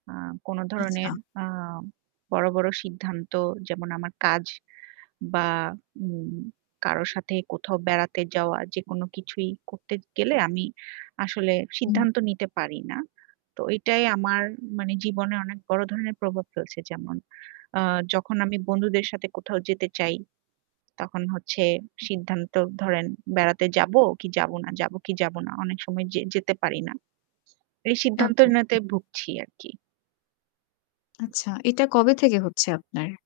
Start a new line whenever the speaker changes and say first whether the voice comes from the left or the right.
right: আ কোন
left: আচ্ছা।
right: ধরনের আ বড়, বড়, সিদ্ধান্ত যেমন আমার কাজ বা উম কারো সাথে কোথাও বেড়াতে যাওয়া যেকোনো কিছুই করতে গেলে আমি আসলে
left: হুম।
right: সিদ্ধান্ত নিতে পারি না। তো এটাই আমার মানে জীবনে অনেক বড় ধরনের প্রভাব ফেলছে। যেমন আ যখন আমি বন্ধুদের সাথে কোথাও যেতে চাই তখন হচ্ছে সিদ্ধান্ত ধরেন বেড়াতে যাব কি যাব না যাব কি যাব না অনেক সময় যে যেতে পারি না। এই
left: ওকে
right: সিদ্ধান্তহীনতায় ভুগছি আর কি।
left: আচ্ছা, এটা কবে থেকে হচ্ছে
right: [unintelligible]
left: আপনার?